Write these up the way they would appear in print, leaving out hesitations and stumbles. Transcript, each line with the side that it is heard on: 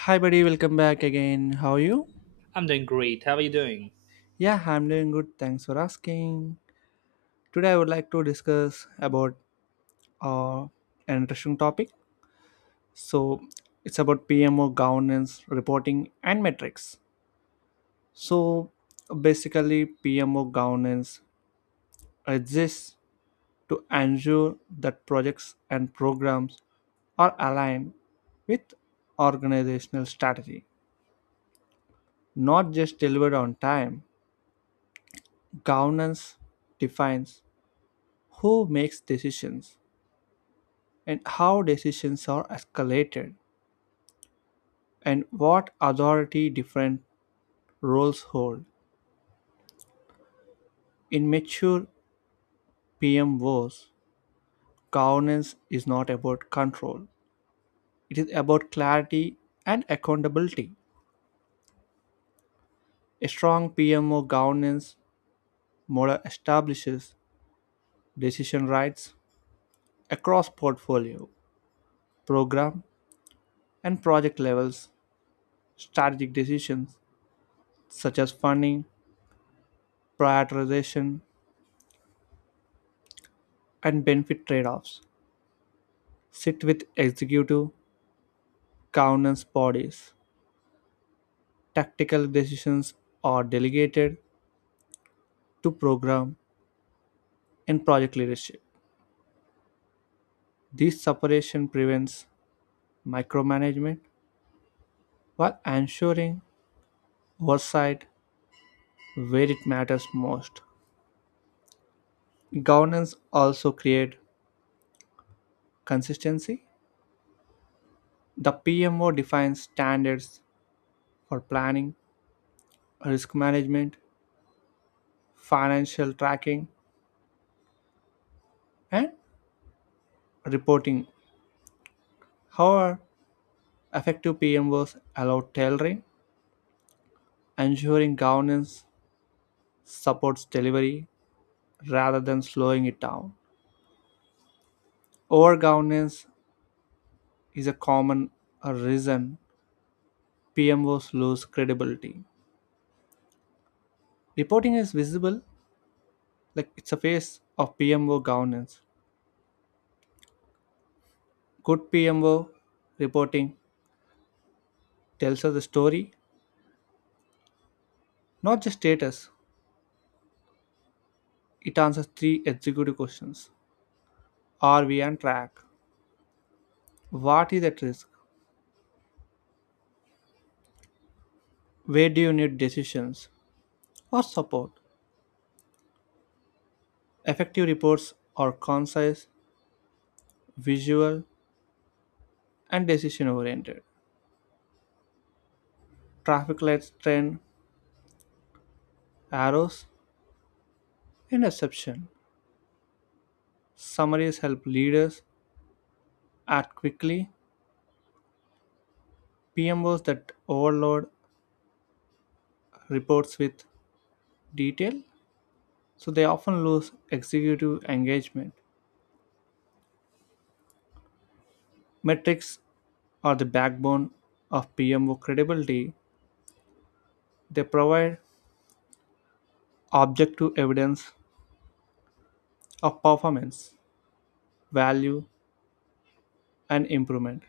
left: Hi, buddy, welcome back again. How are you?
right: I'm doing great. How are you doing?
left: Yeah, I'm doing good. Thanks for asking. Today, I would like to discuss about uh, an interesting topic. So, it's about PMO governance, reporting, and metrics. So, basically, PMO governance exists to ensure that projects and programs are aligned with organizational strategy, not just delivered on time. Governance defines who makes decisions and how decisions are escalated and what authority different roles hold. In mature PMOs, governance is not about control. It is about clarity and accountability. A strong PMO governance model establishes decision rights across portfolio, program, and project levels. Strategic decisions such as funding, prioritization, and benefit trade offs sit with executive governance bodies. Tactical decisions are delegated to program and project leadership. This separation prevents micromanagement while ensuring oversight where it matters most. Governance also creates consistency. The PMO defines standards for planning, risk management, financial tracking, and reporting. However, effective PMOs allow tailoring, ensuring governance supports delivery rather than slowing it down. Over governance is a common reason PMOs lose credibility. Reporting is visible, like it's a face of PMO governance. Good PMO reporting tells us the story, not just status. It answers three executive questions: are we on track? What is at risk? Where do you need decisions or support? Effective reports are concise, visual, and decision oriented. Traffic lights, trend arrows, interception. Summaries help leaders act quickly. PMOs that overload reports with detail, so they often lose executive engagement. Metrics are the backbone of PMO credibility. They provide objective evidence of performance, value, and improvement.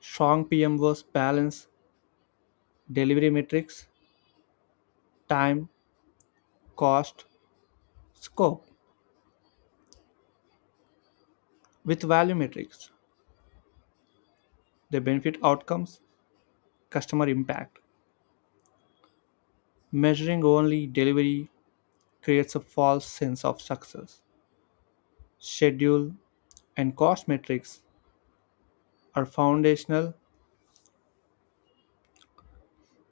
left: Strong PMOs balance delivery metrics, time, cost, scope with value metrics, the benefit outcomes, customer impact. Measuring only delivery creates a false sense of success. Schedule and cost metrics are foundational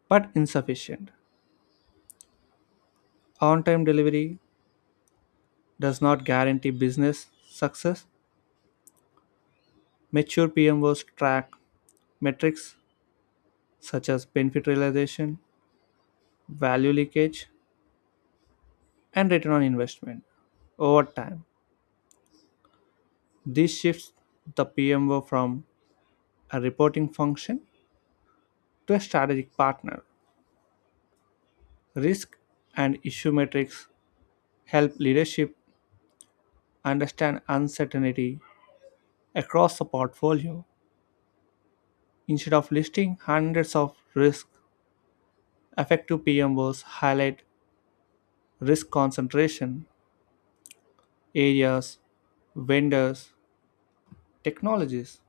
left: but insufficient. On time delivery does not guarantee business success. Mature PMOs track metrics such as benefit realization, value leakage, and return on investment over time. This shifts the PMO from a reporting function to a strategic partner. Risk and issue metrics help leadership understand uncertainty across the portfolio. Instead of listing hundreds of risks, effective PMOs highlight risk concentration, areas, vendors, technologies,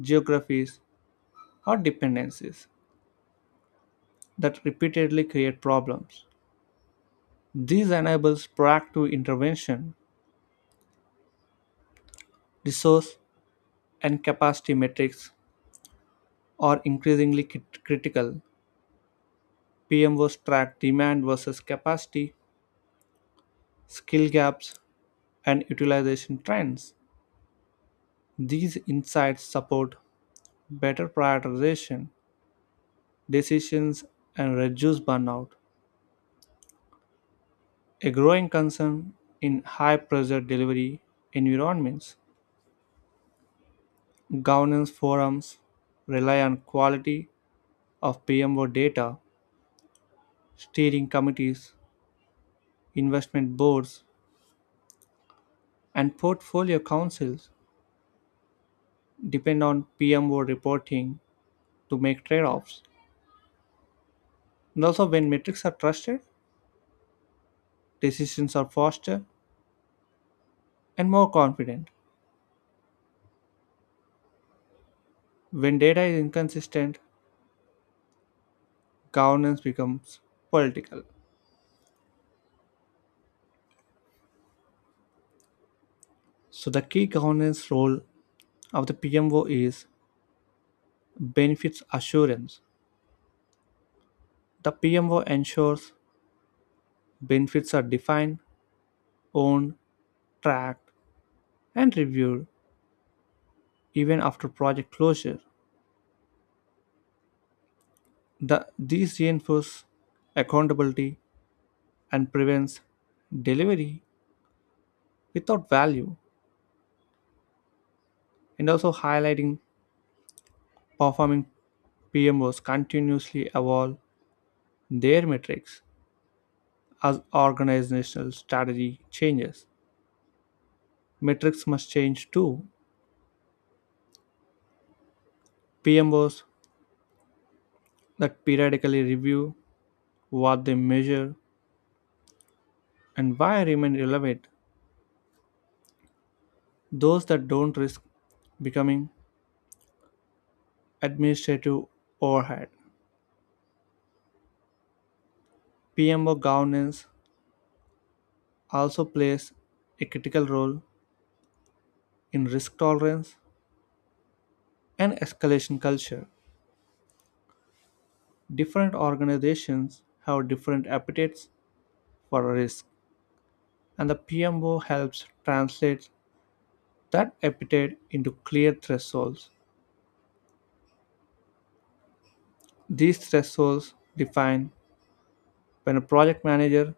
left: geographies, or dependencies that repeatedly create problems. This enables proactive intervention. Resource and capacity metrics are increasingly critical. PMOs track demand versus capacity, skill gaps, and utilization trends. These insights support better prioritization decisions and reduce burnout, a growing concern in high pressure delivery environments. Governance forums rely on quality of PMO data. Steering committees, investment boards, and portfolio councils depend on PMO reporting to make trade offs. And also, when metrics are trusted, decisions are faster and more confident. When data is inconsistent, governance becomes political. So, the key governance role of the PMO is benefits assurance. The PMO ensures benefits are defined, owned, tracked, and reviewed even after project closure. These reinforce accountability and prevents delivery without value, and also highlighting performing PMOs continuously evolve their metrics as organizational strategy changes. Metrics must change too. PMOs that periodically review what they measure and why remain relevant. Those that don't risk becoming administrative overhead. PMO governance also plays a critical role in risk tolerance and escalation culture. Different organizations have different appetites for risk, and the PMO helps translate that appetite into clear thresholds. These thresholds define when a project manager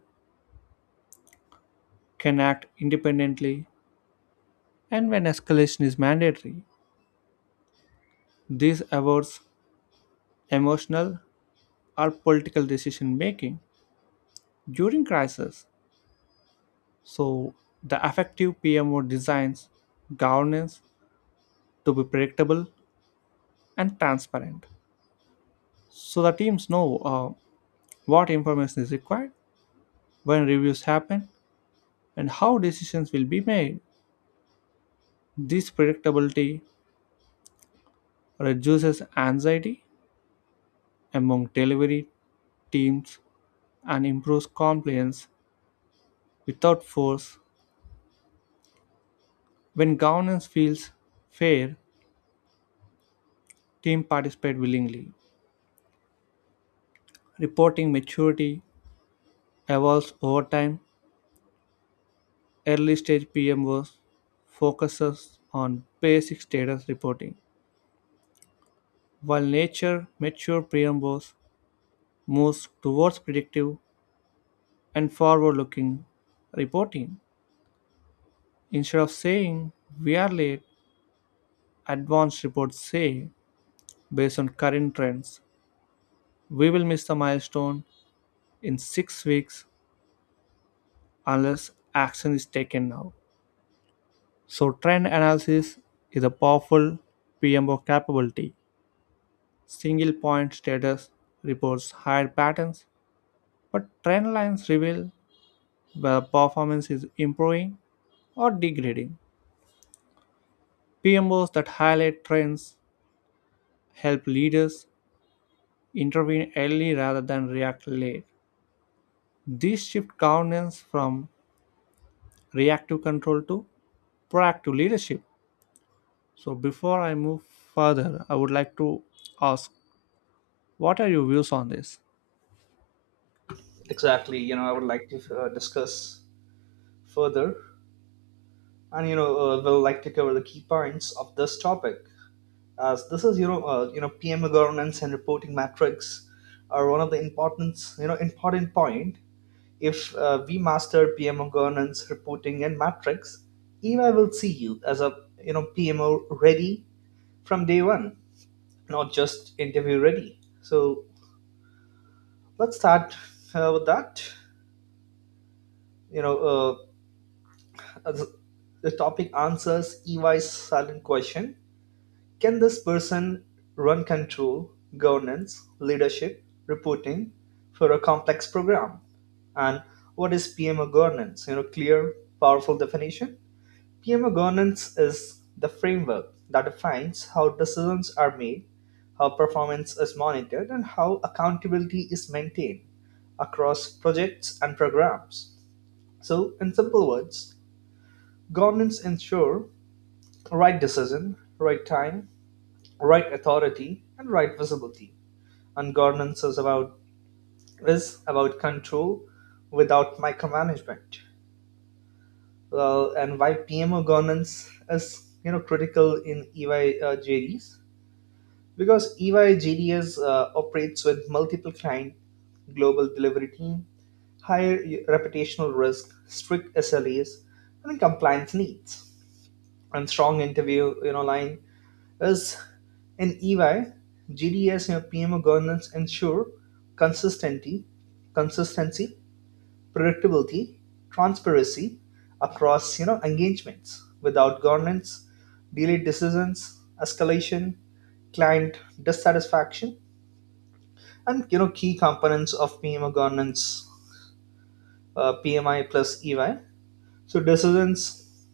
left: can act independently and when escalation is mandatory. This avoids emotional or political decision making during crisis. So, the effective PMO designs governance to be predictable and transparent so the teams know uh, what information is required, when reviews happen, and how decisions will be made. This predictability reduces anxiety among delivery teams and improves compliance without force. When governance feels fair, teams participate willingly. Reporting maturity evolves over time. Early stage PMOs focuses on basic status reporting. Mature Priambos moves towards predictive and forward looking reporting. Instead of saying we are late, advanced reports say, based on current trends, we will miss the milestone in six weeks unless action is taken now. So, trend analysis is a powerful PMO capability. Single point status reports hide patterns, but trend lines reveal where performance is improving or degrading. PMOs that highlight trends help leaders intervene early rather than react late. This shift governance from reactive control to proactive leadership. So, before I move further, I would like to ask, what are your views on this?
right: Exactly. I would like to discuss further, and we'll like to cover the key points of this topic, as this is PMO governance and reporting metrics are one of the importance, important point. If we master PMO governance, reporting, and metrics, EY will see you as a PMO ready from day one, not just interview ready. So let's start with that. You know. Uh, As the topic answers EY's silent question: can this person run control, governance, leadership, reporting for a complex program? And what is PMO governance? Clear, powerful definition. PMO governance is the framework that defines how decisions are made, how performance is monitored, and how accountability is maintained across projects and programs. So, in simple words, governance ensure right decision, right time, right authority, and right visibility. And governance is about control without micromanagement. Well, and why PMO governance is critical in EY EYJDs? Because EYJDs operates with multiple client, global delivery team, higher reputational risk, strict SLAs, and compliance needs. And strong interview line is, in EY, GDS, PMO governance ensure consistency, consistency, predictability, transparency across engagements. Without governance, delayed decisions, escalation, client dissatisfaction, and key components of PMO governance, PMI plus EY. So decisions,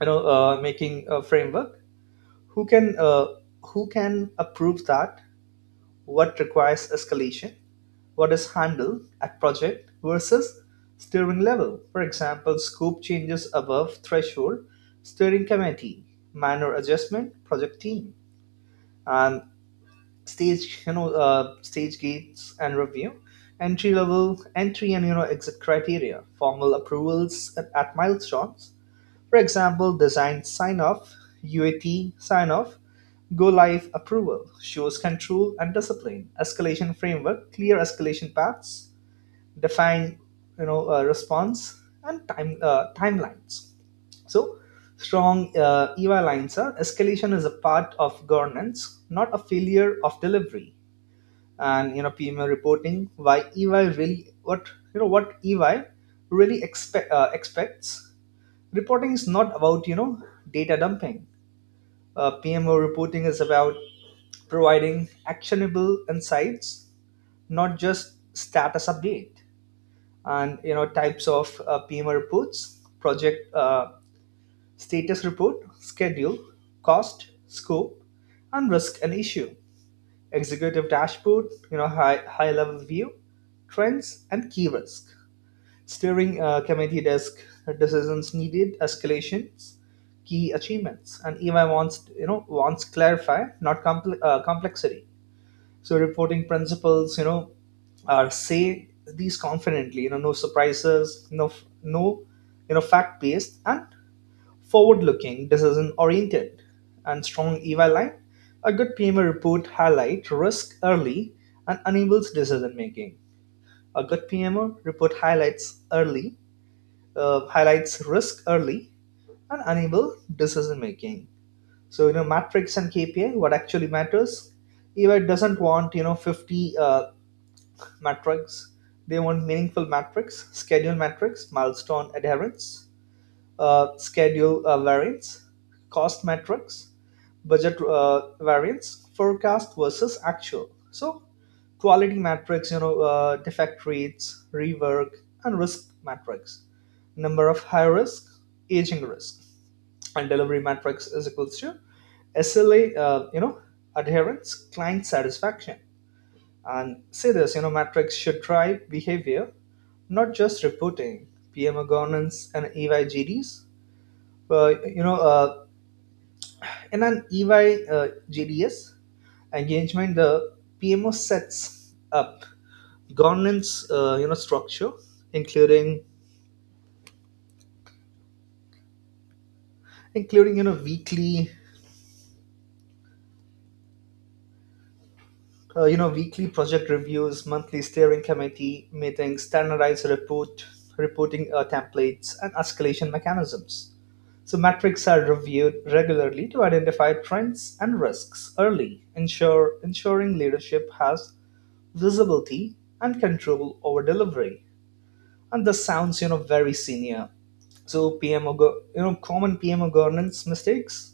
right: making a framework: who can uh, who can approve that, what requires escalation, what is handled at project versus steering level. For example, scope changes above threshold, steering committee; minor adjustment, project team. And stage you know stage gates and review: entry level entry and exit criteria, formal approvals at milestones. For example, design sign off, UAT sign off, go live approval shows control and discipline. Escalation framework: clear escalation paths, define response and timelines. So strong EY lines are: escalation is a part of governance, not a failure of delivery. And PMO reporting, why EY really, what you know what EY really expects. Reporting is not about data dumping. PMO reporting is about providing actionable insights, not just status update. And types of PMO reports: project status report, schedule, cost, scope, and risk and issue; executive dashboard, high level view, trends and key risk; steering committee desk decisions needed, escalations, key achievements. And EY wants, clarify, not complexity. So reporting principles, are, say these confidently. No surprises, no f- no, you know, fact based and forward looking, decision oriented. And strong EY line: a good PMO report highlight risk early and enables decision making. A good PMO report highlights risk early and enable decision making. So metrics and KPI, what actually matters. EY doesn't want 50 metrics. They want meaningful metrics: schedule metrics, milestone adherence, schedule variance; cost metrics, budget variance, forecast versus actual. So quality metrics, defect rates, rework, and risk metrics: number of high risk, aging risk. And delivery metrics is equals to SLA, adherence, client satisfaction. And say this, metrics should drive behavior, not just reporting. PMO governance and EYGDs: Uh, you know, uh, in an EY GDS engagement, the PMO sets up governance structure, including including weekly weekly project reviews, monthly steering committee meetings, standardized reporting templates and escalation mechanisms. So metrics are reviewed regularly to identify trends and risks early, ensure ensuring leadership has visibility and control over delivery. And this sounds very senior. So PMO, go- you know, common PMO governance mistakes,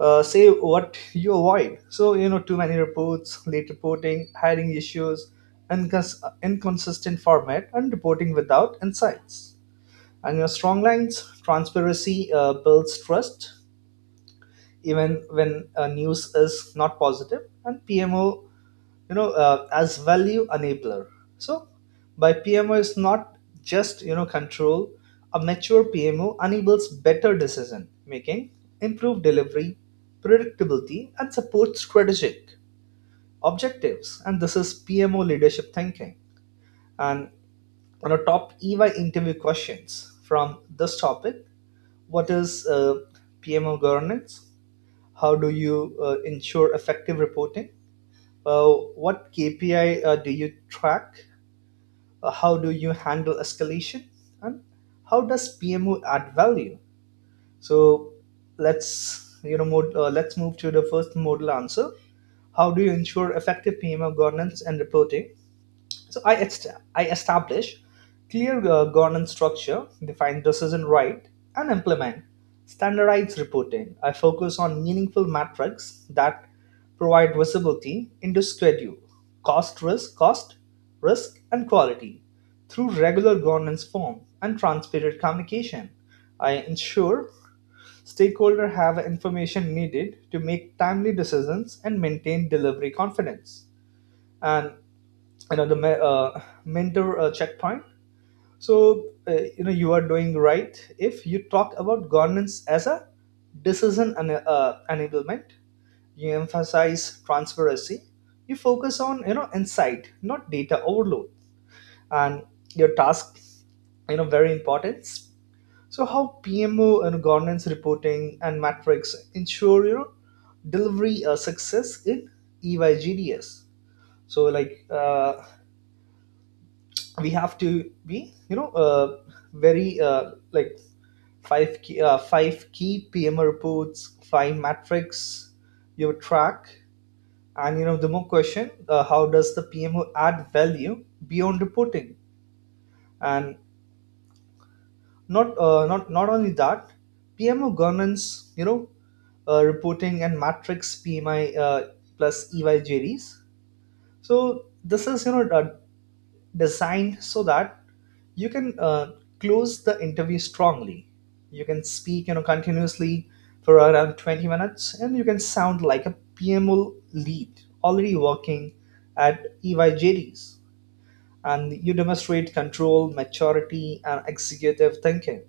right: say what you avoid. So, too many reports, late reporting, hiring issues, inconsistent format, and reporting without insights. And your strong lines: transparency builds trust even when news is not positive. And PMO as value enabler. So by PMO is not just control. A mature PMO enables better decision making, improved delivery predictability, and supports strategic objectives. And this is PMO leadership thinking. And on a top EY interview questions from this topic: what is uh, PMO governance? How do you ensure effective reporting? uh, what KPI do you track? How do you handle escalation? And how does PMO add value? So let's let's move to the first modal answer: how do you ensure effective PMO governance and reporting? So I establish clear governance structure, define decision right, and implement standardized reporting. I focus on meaningful metrics that provide visibility into schedule, cost, risk, and quality through regular governance form and transparent communication. I ensure stakeholders have information needed to make timely decisions and maintain delivery confidence. And another mentor checkpoint. So you are doing right if you talk about governance as a decision and enablement, you emphasize transparency, you focus on insight, not data overload. And your task, very important: so how PMO and governance reporting and metrics ensure delivery success in EYGDS? So like we have to be you know very like five key pm reports, five metrics you track. And the more question: how does the PMO add value beyond reporting? And not only that, PMO governance, reporting and matrix, PMI plus EYJDs. So this is designed so that you can close the interview strongly. You can speak, continuously for around 20 minutes, and you can sound like a PMO lead already working at EYJDs. And you demonstrate control, maturity, and executive thinking.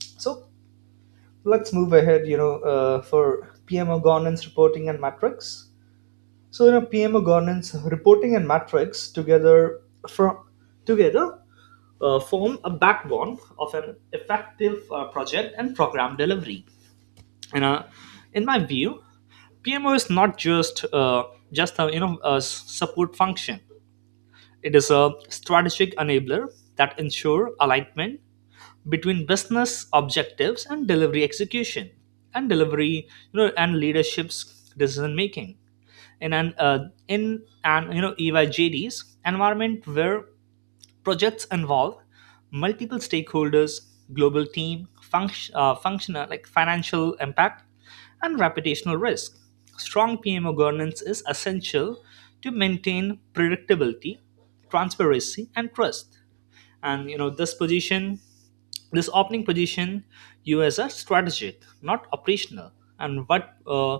right: So let's move ahead, for PMO governance reporting and metrics. So PMO governance, reporting, and metrics together from together form a backbone of an effective project and program delivery. You know, in my view, PMO is not just a support function. It is a strategic enabler that ensure alignment between business objectives and delivery execution, and delivery you know and leadership's decision making in an EYJD's environment where projects involve multiple stakeholders, global team, functional like financial impact, and reputational risk. Strong PMO governance is essential to maintain predictability, transparency, and trust. And this position this opening position you as a strategic, not operational. And what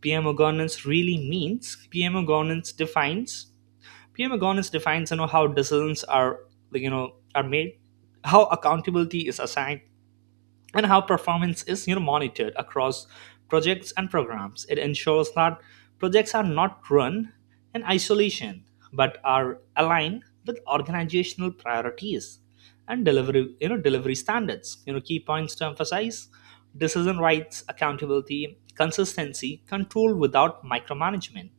right: PMO governance really means: PMO governance defines how decisions are are made, how accountability is assigned, and how performance is monitored across projects and programs. It ensures that projects are not run in isolation but are aligned with organizational priorities and delivery standards. Key points to emphasize: decision rights, accountability, consistency, control without micromanagement.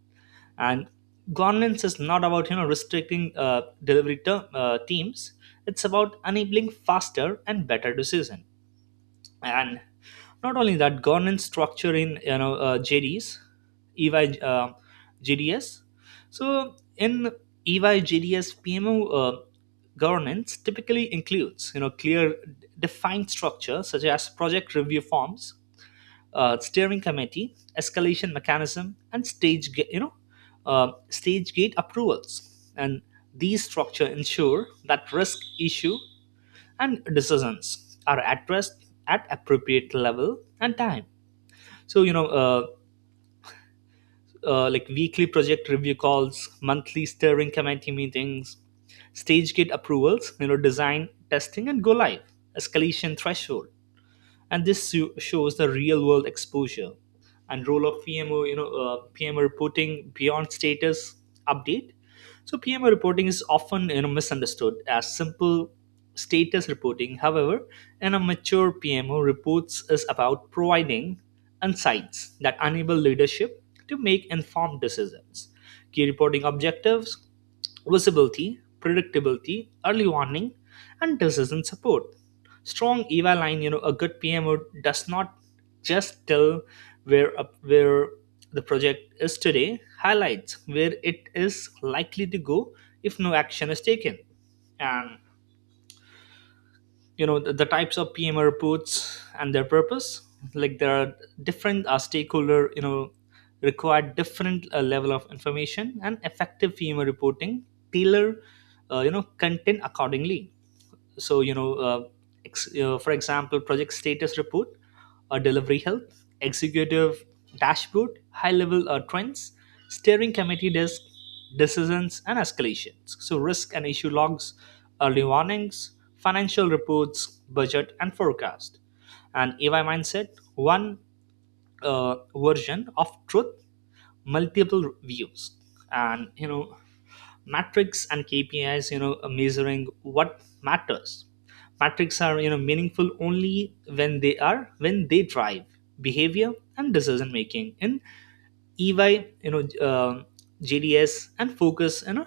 right: And governance is not about restricting teams. It's about enabling faster and better decision. And not only that, governance structure in JDs, EY JDS. So in EY JDS PMO uh, governance typically includes clear defined structure such as project review forms, steering committee, escalation mechanism, and stage ga- you know stage gate approvals. And these structure ensure that risk issue and decisions are addressed at appropriate level and time. So like weekly project review calls, monthly steering committee meetings, stage gate approvals, design testing and go live, escalation threshold. And this shows the real world exposure and role of PMO, PMO reporting beyond status update. So PMO reporting is often misunderstood as simple status reporting. However, in a mature PMO, reports is about providing insights that enable leadership to make informed decisions: key reporting objectives, visibility, predictability, early warning, and decision support. Strong EVA line, a good PMO does not just tell where up where the project is today, highlights where it is likely to go if no action is taken. And the types of PM reports and their purpose: like there are different stakeholder, require different level of information. And effective PM reporting tailor content accordingly. So for example, project status report delivery health; executive dashboard, high level trends; steering committee desk decisions and escalations; so risk and issue logs, early warnings; financial reports, budget and forecast; and AI mindset, one version of truth, multiple views. And metrics and KPIs, measuring what matters. Metrics are meaningful only when they are when they drive behavior and decision making in EY, you know um GDS. And focus, you know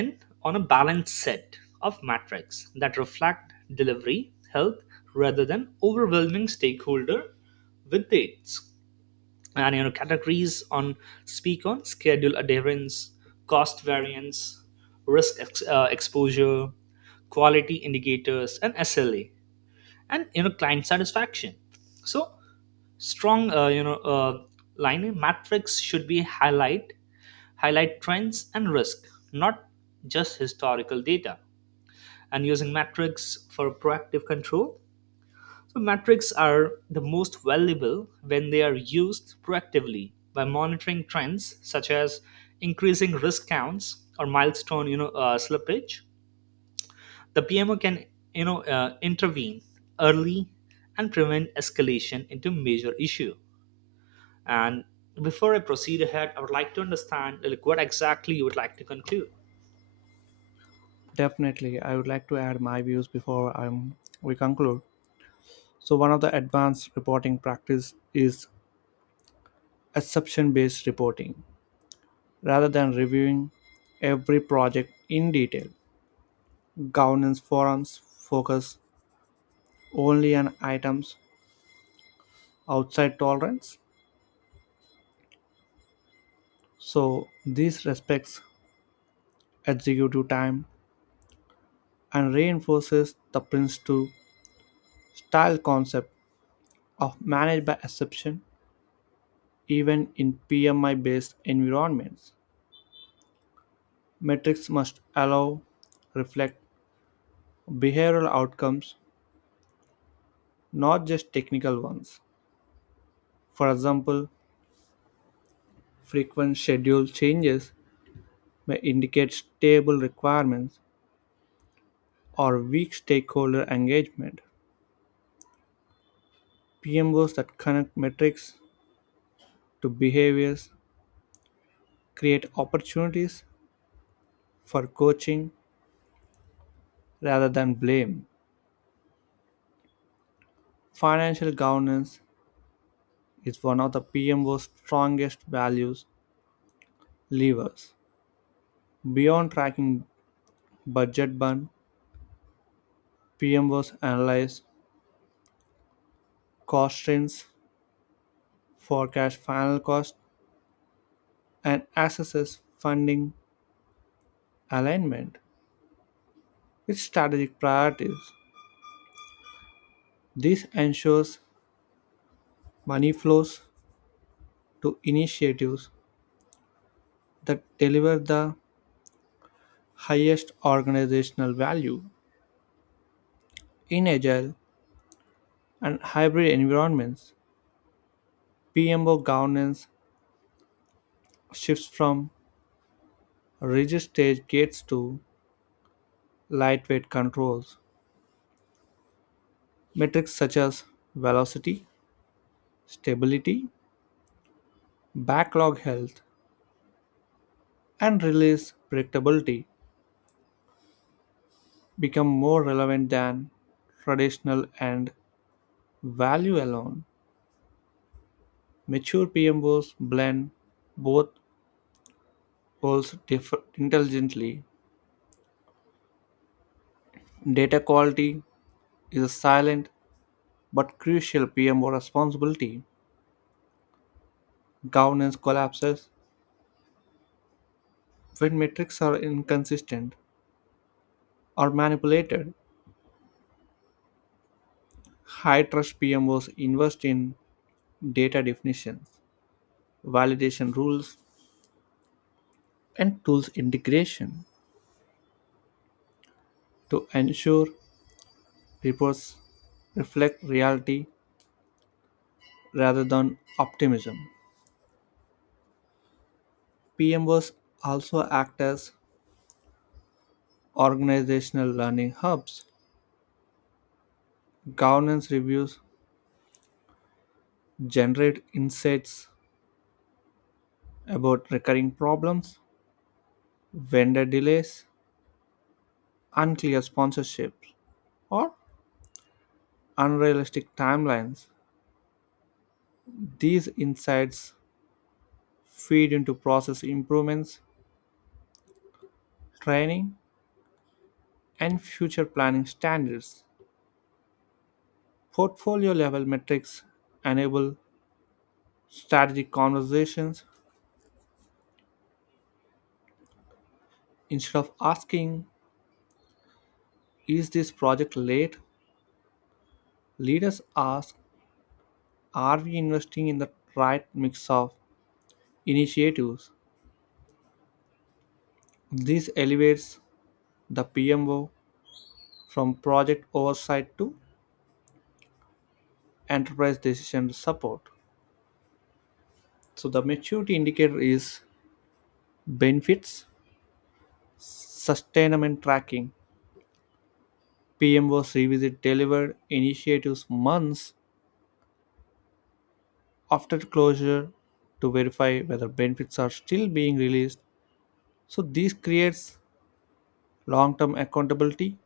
right: in on a balanced set of metrics that reflect delivery health rather than overwhelming stakeholder with dates. And categories on speak on schedule adherence, cost variance, exposure, quality indicators and SLA, and client satisfaction. So strong line matrix should be highlight highlight trends and risk, not just historical data. And using metrics for proactive control: so metrics are the most valuable when they are used proactively by monitoring trends such as increasing risk counts or milestone, slippage. The PMO can, intervene early and prevent escalation into major issue. And before I proceed ahead, I would like to understand like what exactly you would like to conclude.
left: Definitely, I would like to add my views before we conclude. So, one of the advanced reporting practice is exception based reporting. Rather than reviewing every project in detail, governance forums focus only on items outside tolerance, so this respects executive time and reinforces the prince to style concept of managed by exception. Even in PMI based environments, metrics must allow reflect behavioral outcomes, not just technical ones. For example, frequent schedule changes may indicate stable requirements or weak stakeholder engagement. PMOs that connect metrics to behaviors create opportunities for coaching rather than blame. Financial governance is one of the PMO's strongest values levers. Beyond tracking budget burn, PMOs analyze cost trends, forecast final cost, and assess funding alignment with strategic priorities. This ensures money flows to initiatives that deliver the highest organizational value. In agile and hybrid environments, PMO governance shifts from rigid stage gates to lightweight controls. Metrics such as velocity, stability, backlog health, and release predictability become more relevant than traditional and value alone. Mature PMOs blend both intelligently. Data quality is a silent but crucial PMO responsibility. Governance collapses when metrics are inconsistent or manipulated. High trust PMOs invest in data definitions, validation rules, and tools integration to ensure reports reflect reality rather than optimism. PMOs also act as organizational learning hubs. Governance reviews generate insights about recurring problems, vendor delays, unclear sponsorships, or unrealistic timelines. These insights feed into process improvements, training, and future planning standards. Portfolio level metrics enable strategic conversations. Instead of asking, is this project late? Leaders ask, are we investing in the right mix of initiatives. This elevates the PMO from project oversight to enterprise decision support. So the maturity indicator is benefits, sustainment tracking. PMOs revisit delivered initiatives months after closure to verify whether benefits are still being released. So this creates long-term accountability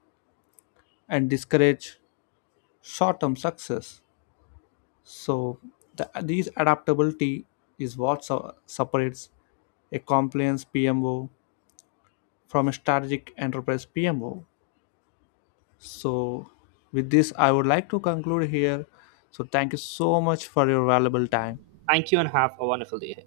left: and discourage short-term success. So these adaptability is what separates a compliance PMO from a strategic enterprise PMO. So with this, I would like to conclude here. So thank you so much for your valuable time.
right: Thank you and have a wonderful day.